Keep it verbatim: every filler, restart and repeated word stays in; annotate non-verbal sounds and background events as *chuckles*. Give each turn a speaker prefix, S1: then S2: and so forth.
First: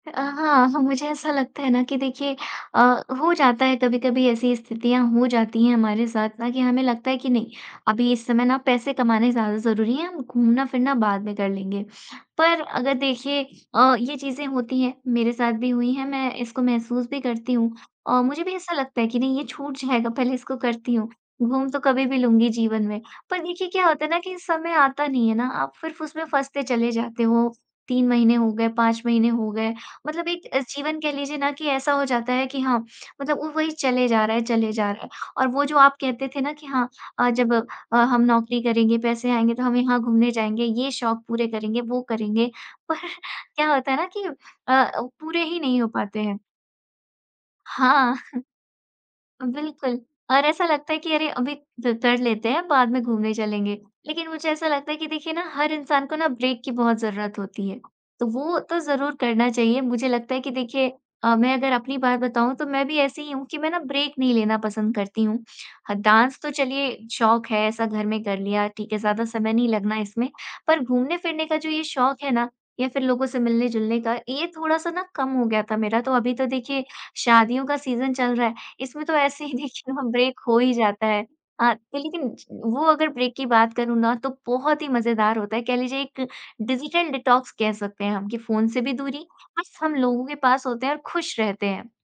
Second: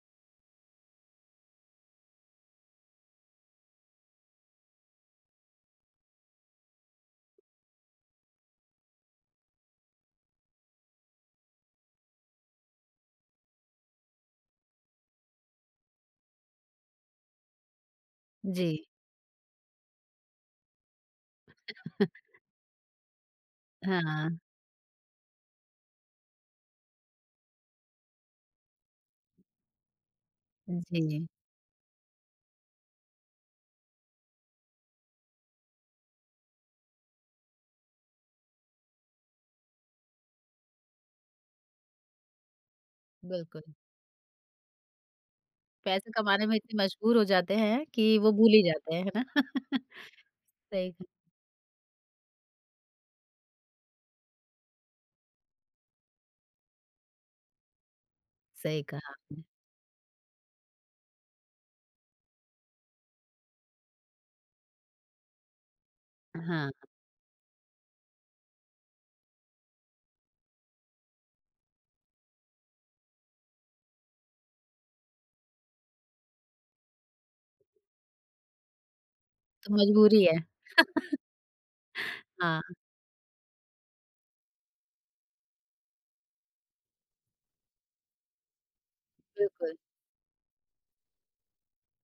S1: अ, हाँ, हाँ, मुझे ऐसा लगता है ना कि देखिए अ, हो जाता है कभी-कभी ऐसी स्थितियाँ हो जाती हैं हमारे साथ ना कि हमें लगता है कि नहीं, अभी इस समय ना पैसे कमाने ज़्यादा ज़रूरी हैं, हम घूमना-फिरना बाद में कर लेंगे। पर अगर देखिए अ, ये चीज़ें होती हैं, मेरे साथ भी हुई हैं। मैं इसको महसूस भी करती हूँ औ मुझे भी ऐसा
S2: जी।
S1: लगता है कि नहीं, ये छूट जाएगा, पहले इसको करती हूँ। घूम तो कभी भी
S2: *chuckles*
S1: लूँगी जीवन में। पर देखिए, क्या होता है ना कि
S2: हाँ।
S1: समय आता नहीं है ना, आप फिर फुसमें फँसते चले जाते हो। तीन महीने हो गए, पाँच महीने हो गए मतलब एक अ, जीवन कह
S2: जी।
S1: लीजिए ना कि ऐसा हो जाता है कि हाँ, मतलब उ वही चले जा रहा है चले जा रहा है। और वो जो आप कहते थे ना कि हाँ अ, जब अ, हम नौकरी करेंगे, पैसे आएँगे तो हम यहाँ घूमने जाएँगे। ये शौक पूरे करेंगे, वो करेंगे, पर
S2: बिल्कुल।
S1: क्या होता है ना कि अ अ, पूरे ही नहीं हो
S2: पैसे
S1: पाते हैं।
S2: कमाने में इतने मजबूर हो जाते हैं
S1: हाँ।
S2: कि वो भूल ही जाते हैं, है
S1: *chuckles*
S2: ना?
S1: बिल्कुल, और
S2: *laughs*
S1: ऐसा लगता
S2: सही
S1: है
S2: है।
S1: कि अरे! अभी द कर लेते हैं, बाद में घूमने चलेंगे। लेकिन मुझे ऐसा लगता है कि देखिए ना, हर इंसान को ना ब्रेक की बहुत ज़रूरत होती है, तो वो तो
S2: सही कहा
S1: ज़रूर
S2: आपने।
S1: करना चाहिए। मुझे लगता है कि देखिए अ, मैं अगर अपनी बात बताऊँ तो मैं भी ऐसी ही हूँ कि मैं ना ब्रेक नहीं लेना पसंद करती हूँ। हाँ, डांस
S2: अ,
S1: तो
S2: हाँ।
S1: चलिए शौक है, ऐसा घर में कर लिया ठीक है। ज़्यादा समय नहीं लगना इसमें, पर घूमने-फिरने का जो ये शौक है ना, या फिर लोगों से मिलने-जुलने का, ये थोड़ा-सा ना कम हो गया था मेरा। तो अभी तो देखिए, शादियों का सीज़न चल रहा है, इसमें तो ऐसे ही
S2: तो
S1: देखिए ना,
S2: मजबूरी है।
S1: ब्रेक हो ही जाता
S2: *chuckles*
S1: है। अ, लेकिन ज
S2: हाँ।
S1: वो अगर ब्रेक की बात करूँ ना तो बहुत ही मज़ेदार होता है, कह लीजिए एक डिजिटल डिटॉक्स कह सकते हैं हम कि फ़ोन से भी दूरी और
S2: बिल्कुल।
S1: सब लोगों के पास होते हैं और खुश रहते हैं।